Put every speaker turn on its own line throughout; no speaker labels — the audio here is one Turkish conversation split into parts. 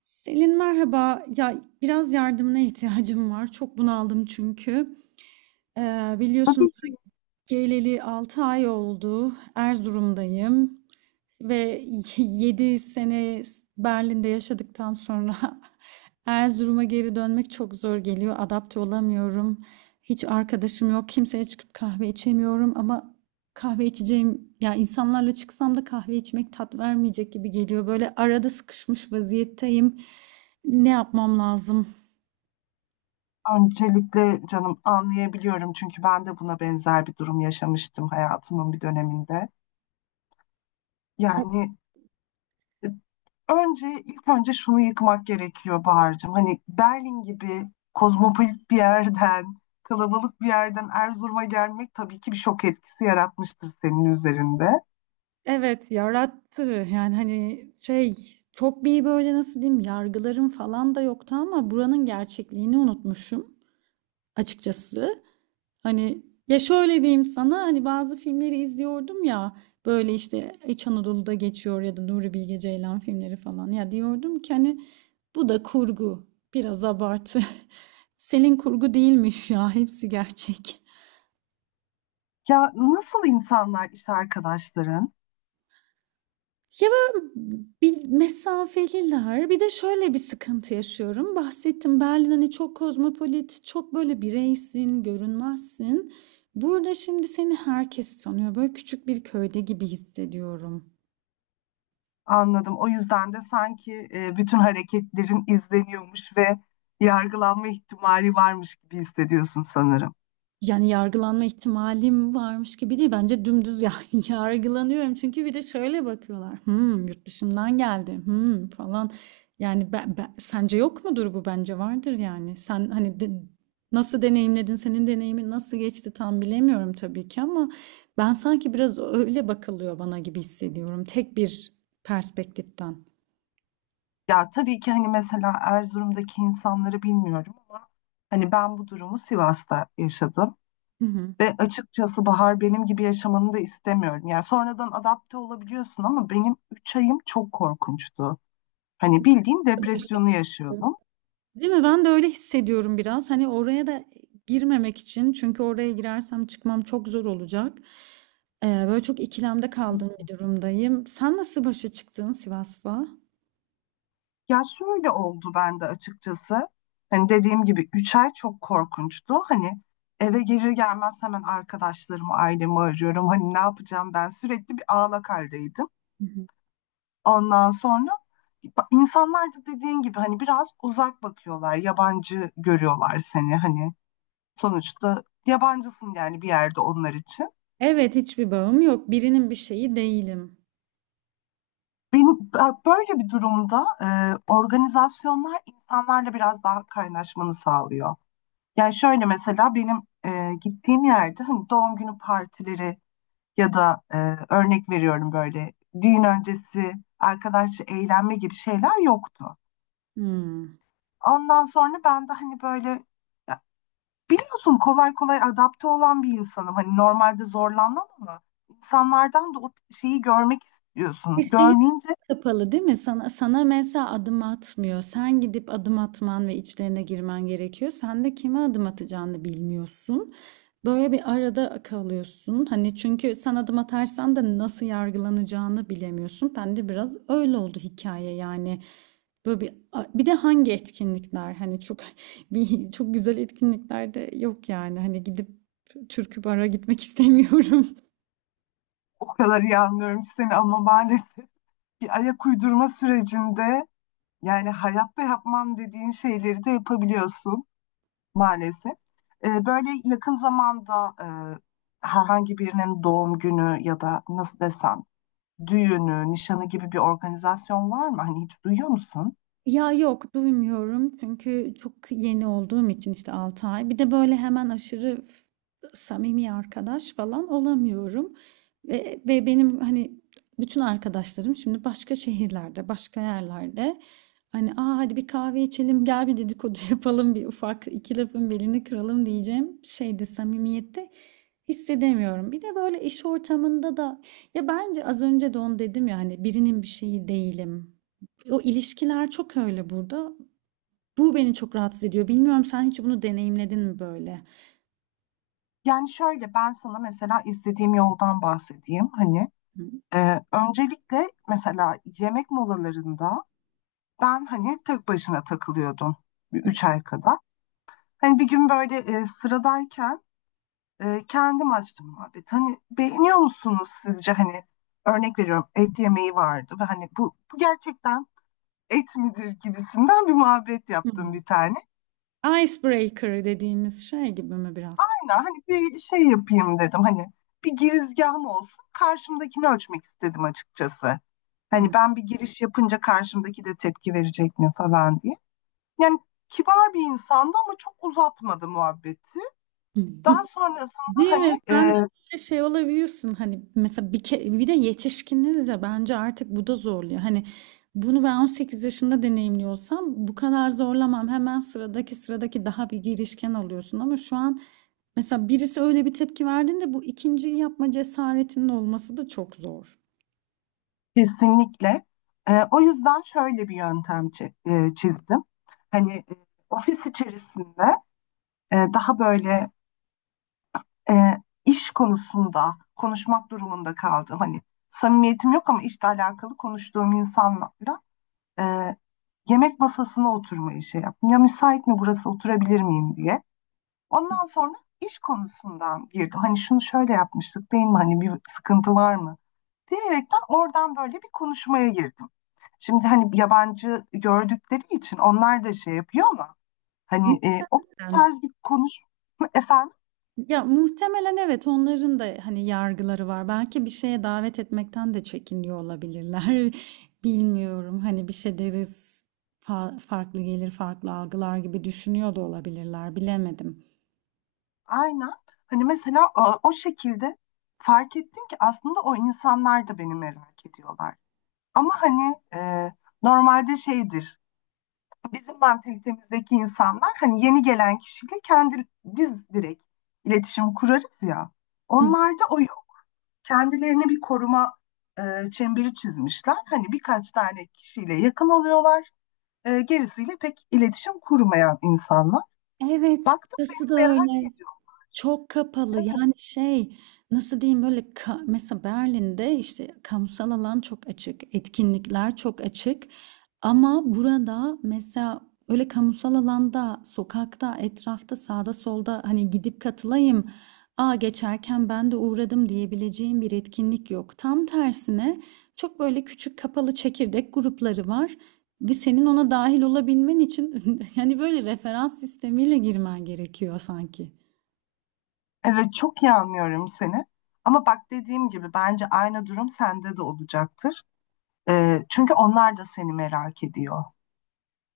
Selin merhaba. Ya biraz yardımına ihtiyacım var. Çok bunaldım çünkü. Biliyorsun
Tabii ki
geleli 6 ay oldu. Erzurum'dayım. Ve 7 sene Berlin'de yaşadıktan sonra Erzurum'a geri dönmek çok zor geliyor. Adapte olamıyorum. Hiç arkadaşım yok. Kimseye çıkıp kahve içemiyorum ama kahve içeceğim ya insanlarla çıksam da kahve içmek tat vermeyecek gibi geliyor. Böyle arada sıkışmış vaziyetteyim. Ne yapmam lazım?
öncelikle canım anlayabiliyorum çünkü ben de buna benzer bir durum yaşamıştım hayatımın bir döneminde. Yani e, ilk önce şunu yıkmak gerekiyor Bahar'cığım. Hani Berlin gibi kozmopolit bir yerden, kalabalık bir yerden Erzurum'a gelmek tabii ki bir şok etkisi yaratmıştır senin üzerinde.
Evet yarattı, yani hani şey, çok bir böyle nasıl diyeyim, yargılarım falan da yoktu ama buranın gerçekliğini unutmuşum açıkçası. Hani ya şöyle diyeyim sana, hani bazı filmleri izliyordum ya, böyle işte İç Anadolu'da geçiyor ya da Nuri Bilge Ceylan filmleri falan, ya diyordum ki hani bu da kurgu, biraz abartı. Selin, kurgu değilmiş ya, hepsi gerçek.
Ya nasıl insanlar iş arkadaşların?
Ya, böyle bir mesafeliler. Bir de şöyle bir sıkıntı yaşıyorum. Bahsettim, Berlin, hani, çok kozmopolit, çok böyle bireysin, görünmezsin. Burada şimdi seni herkes tanıyor. Böyle küçük bir köyde gibi hissediyorum.
Anladım. O yüzden de sanki bütün hareketlerin izleniyormuş ve yargılanma ihtimali varmış gibi hissediyorsun sanırım.
Yani yargılanma ihtimalim varmış gibi değil. Bence dümdüz yani yargılanıyorum. Çünkü bir de şöyle bakıyorlar. Hmm, yurt dışından geldi. Hmm, falan. Yani sence yok mudur bu? Bence vardır yani. Sen hani nasıl deneyimledin? Senin deneyimin nasıl geçti tam bilemiyorum tabii ki ama ben sanki biraz öyle bakılıyor bana gibi hissediyorum. Tek bir perspektiften.
Ya tabii ki hani mesela Erzurum'daki insanları bilmiyorum ama hani ben bu durumu Sivas'ta yaşadım
Hı hı.
ve açıkçası Bahar benim gibi yaşamanı da istemiyorum. Yani sonradan adapte olabiliyorsun ama benim 3 ayım çok korkunçtu. Hani bildiğin depresyonu yaşıyordum.
Değil mi? Ben de öyle hissediyorum biraz. Hani oraya da girmemek için, çünkü oraya girersem çıkmam çok zor olacak. Böyle çok ikilemde kaldığım bir durumdayım. Sen nasıl başa çıktın Sivas'la?
Ya şöyle oldu bende açıkçası. Hani dediğim gibi 3 ay çok korkunçtu. Hani eve gelir gelmez hemen arkadaşlarımı, ailemi arıyorum. Hani ne yapacağım ben sürekli bir ağlak haldeydim.
Hı hı.
Ondan sonra insanlar da dediğin gibi hani biraz uzak bakıyorlar. Yabancı görüyorlar seni hani. Sonuçta yabancısın yani bir yerde onlar için.
Evet, hiçbir bağım yok. Birinin bir şeyi değilim.
Böyle bir durumda organizasyonlar insanlarla biraz daha kaynaşmanı sağlıyor. Yani şöyle mesela benim gittiğim yerde hani doğum günü partileri ya da örnek veriyorum böyle düğün öncesi arkadaşça eğlenme gibi şeyler yoktu.
Hmm.
Ondan sonra ben de hani böyle ya biliyorsun kolay kolay adapte olan bir insanım. Hani normalde zorlanmam ama insanlardan da o şeyi görmek
Bir
istiyorsun.
şey
Görmeyince
kapalı değil mi? Sana, sana mesela adım atmıyor. Sen gidip adım atman ve içlerine girmen gerekiyor. Sen de kime adım atacağını bilmiyorsun. Böyle bir arada kalıyorsun. Hani çünkü sen adım atarsan da nasıl yargılanacağını bilemiyorsun. Ben de biraz öyle oldu hikaye yani. Böyle bir de hangi etkinlikler, hani çok bir çok güzel etkinlikler de yok yani. Hani gidip türkü bara gitmek istemiyorum.
o kadar iyi anlıyorum seni ama maalesef bir ayak uydurma sürecinde yani hayatta yapmam dediğin şeyleri de yapabiliyorsun. Maalesef. Böyle yakın zamanda herhangi birinin doğum günü ya da nasıl desem düğünü, nişanı gibi bir organizasyon var mı? Hani hiç duyuyor musun?
Ya yok, duymuyorum çünkü çok yeni olduğum için, işte 6 ay. Bir de böyle hemen aşırı samimi arkadaş falan olamıyorum. Ve benim hani bütün arkadaşlarım şimdi başka şehirlerde, başka yerlerde. Hani, aa, hadi bir kahve içelim, gel bir dedikodu yapalım, bir ufak iki lafın belini kıralım diyeceğim şeyde, samimiyette hissedemiyorum. Bir de böyle iş ortamında da, ya bence az önce de onu dedim ya, hani birinin bir şeyi değilim. O ilişkiler çok öyle burada. Bu beni çok rahatsız ediyor. Bilmiyorum, sen hiç bunu deneyimledin mi böyle?
Yani şöyle ben sana mesela izlediğim yoldan bahsedeyim. Hani
Hı.
öncelikle mesela yemek molalarında ben hani tek başına takılıyordum bir 3 ay kadar. Hani bir gün böyle sıradayken kendim açtım muhabbet. Hani beğeniyor musunuz sizce hani örnek veriyorum et yemeği vardı ve hani bu gerçekten et midir gibisinden bir muhabbet yaptım
Hı.
bir tane.
Icebreaker dediğimiz şey gibi mi biraz?
Aynen hani bir şey yapayım dedim hani bir girizgahım olsun karşımdakini ölçmek istedim açıkçası. Hani
Hı.
ben bir giriş yapınca karşımdaki de tepki verecek mi falan diye. Yani kibar bir insandı ama çok uzatmadı muhabbeti. Daha sonrasında
Değil
hani
mi? Sen de böyle şey olabiliyorsun, hani mesela bir de yetişkiniz de bence artık bu da zorluyor. Hani bunu ben 18 yaşında deneyimliyorsam bu kadar zorlamam. Hemen sıradaki daha bir girişken oluyorsun ama şu an mesela birisi öyle bir tepki verdiğinde bu ikinciyi yapma cesaretinin olması da çok zor.
kesinlikle. O yüzden şöyle bir yöntem çizdim. Hani ofis içerisinde daha böyle e, iş konusunda konuşmak durumunda kaldım. Hani samimiyetim yok ama işle alakalı konuştuğum insanlarla e, yemek masasına oturmayı şey yaptım. Ya müsait mi burası oturabilir miyim diye. Ondan sonra iş konusundan girdim. Hani şunu şöyle yapmıştık değil mi? Hani bir sıkıntı var mı? Diyerekten oradan böyle bir konuşmaya girdim. Şimdi hani yabancı gördükleri için onlar da şey yapıyor ama hani o
Muhtemelen.
tarz bir konuşma efendim
Ya muhtemelen, evet, onların da hani yargıları var. Belki bir şeye davet etmekten de çekiniyor olabilirler. Bilmiyorum. Hani bir şey deriz, farklı gelir, farklı algılar gibi düşünüyor da olabilirler. Bilemedim.
aynen hani mesela o şekilde fark ettim ki aslında o insanlar da beni merak ediyorlar. Ama hani normalde şeydir bizim mantalitemizdeki insanlar hani yeni gelen kişiyle kendi biz direkt iletişim kurarız ya.
Hı.
Onlarda o kendilerine bir koruma çemberi çizmişler. Hani birkaç tane kişiyle yakın oluyorlar. Gerisiyle pek iletişim kurmayan insanlar.
Evet,
Baktım
burası da
benim merak
öyle.
ediyorum.
Çok kapalı yani şey, nasıl diyeyim, böyle mesela Berlin'de işte kamusal alan çok açık, etkinlikler çok açık, ama burada mesela öyle kamusal alanda, sokakta, etrafta, sağda solda hani gidip katılayım, aa geçerken ben de uğradım diyebileceğim bir etkinlik yok. Tam tersine çok böyle küçük kapalı çekirdek grupları var ve senin ona dahil olabilmen için yani böyle referans sistemiyle girmen gerekiyor sanki.
Evet, çok iyi anlıyorum seni. Ama bak dediğim gibi bence aynı durum sende de olacaktır. Çünkü onlar da seni merak ediyor.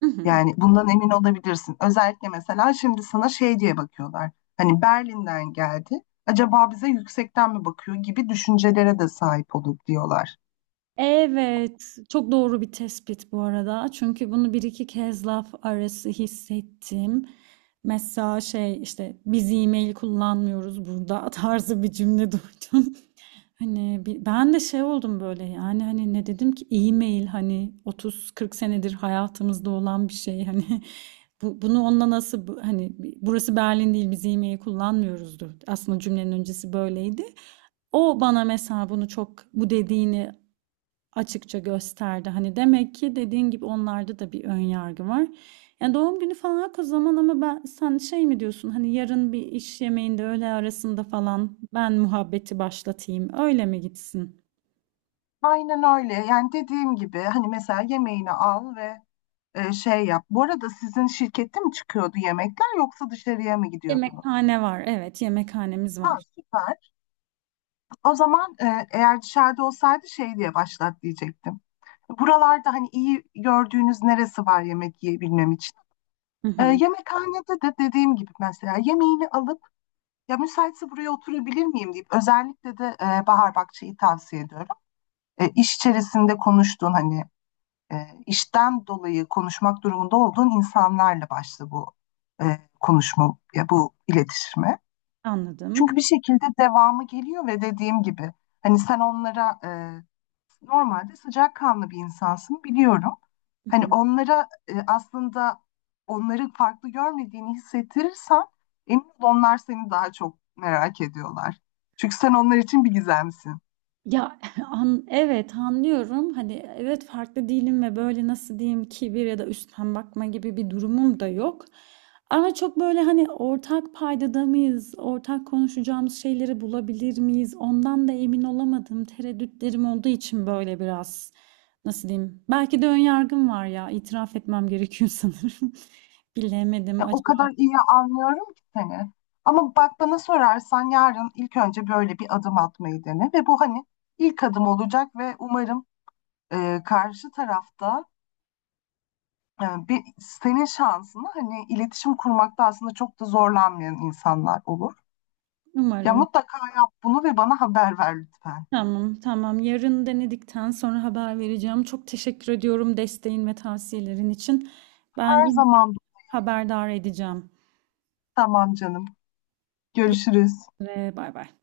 Hı hı.
Yani bundan emin olabilirsin. Özellikle mesela şimdi sana şey diye bakıyorlar. Hani Berlin'den geldi. Acaba bize yüksekten mi bakıyor gibi düşüncelere de sahip olur diyorlar.
Evet, çok doğru bir tespit bu arada. Çünkü bunu bir iki kez laf arası hissettim. Mesela şey işte, biz e-mail kullanmıyoruz burada tarzı bir cümle duydum. Hani ben de şey oldum böyle, yani hani ne dedim ki, e-mail hani 30-40 senedir hayatımızda olan bir şey hani. Bunu onunla nasıl hani burası Berlin değil, biz e-mail kullanmıyoruzdur. Aslında cümlenin öncesi böyleydi. O bana mesela bunu, çok bu dediğini açıkça gösterdi. Hani demek ki dediğin gibi onlarda da bir ön yargı var. Yani doğum günü falan o zaman, ama ben, sen şey mi diyorsun, hani yarın bir iş yemeğinde öğle arasında falan ben muhabbeti başlatayım öyle mi gitsin?
Aynen öyle. Yani dediğim gibi hani mesela yemeğini al ve şey yap. Bu arada sizin şirkette mi çıkıyordu yemekler yoksa dışarıya mı gidiyordunuz?
Yemekhane var, evet, yemekhanemiz
Ha,
var.
süper. O zaman eğer dışarıda olsaydı şey diye başlat diyecektim. Buralarda hani iyi gördüğünüz neresi var yemek yiyebilmem için?
Hı hı,
Yemekhanede de dediğim gibi mesela yemeğini alıp ya müsaitse buraya oturabilir miyim deyip özellikle de Bahar Bakçı'yı tavsiye ediyorum. İş içerisinde konuştuğun hani işten dolayı konuşmak durumunda olduğun insanlarla başla bu e, konuşma, ya bu iletişime. Çünkü
anladım.
bir şekilde devamı geliyor ve dediğim gibi hani sen onlara normalde sıcakkanlı bir insansın biliyorum.
Hı
Hani
hı.
onlara aslında onları farklı görmediğini hissettirirsen emin ol onlar seni daha çok merak ediyorlar. Çünkü sen onlar için bir gizemsin.
Ya evet, anlıyorum. Hani evet, farklı değilim ve böyle nasıl diyeyim, kibir ya da üstten bakma gibi bir durumum da yok. Ama çok böyle hani, ortak paydada mıyız, ortak konuşacağımız şeyleri bulabilir miyiz? Ondan da emin olamadım. Tereddütlerim olduğu için böyle biraz, nasıl diyeyim? Belki de ön yargım var ya. İtiraf etmem gerekiyor sanırım. Bilemedim.
Ya, o
Acaba
kadar iyi anlıyorum ki seni. Ama bak bana sorarsan yarın ilk önce böyle bir adım atmayı dene ve bu hani ilk adım olacak ve umarım karşı tarafta senin şansını hani iletişim kurmakta aslında çok da zorlanmayan insanlar olur. Ya
umarım.
mutlaka yap bunu ve bana haber ver lütfen.
Tamam, tamam. Yarın denedikten sonra haber vereceğim. Çok teşekkür ediyorum desteğin ve tavsiyelerin için. Ben
Her
yine
zaman.
haberdar edeceğim.
Tamam canım.
Görüşmek
Görüşürüz.
üzere, bay bay.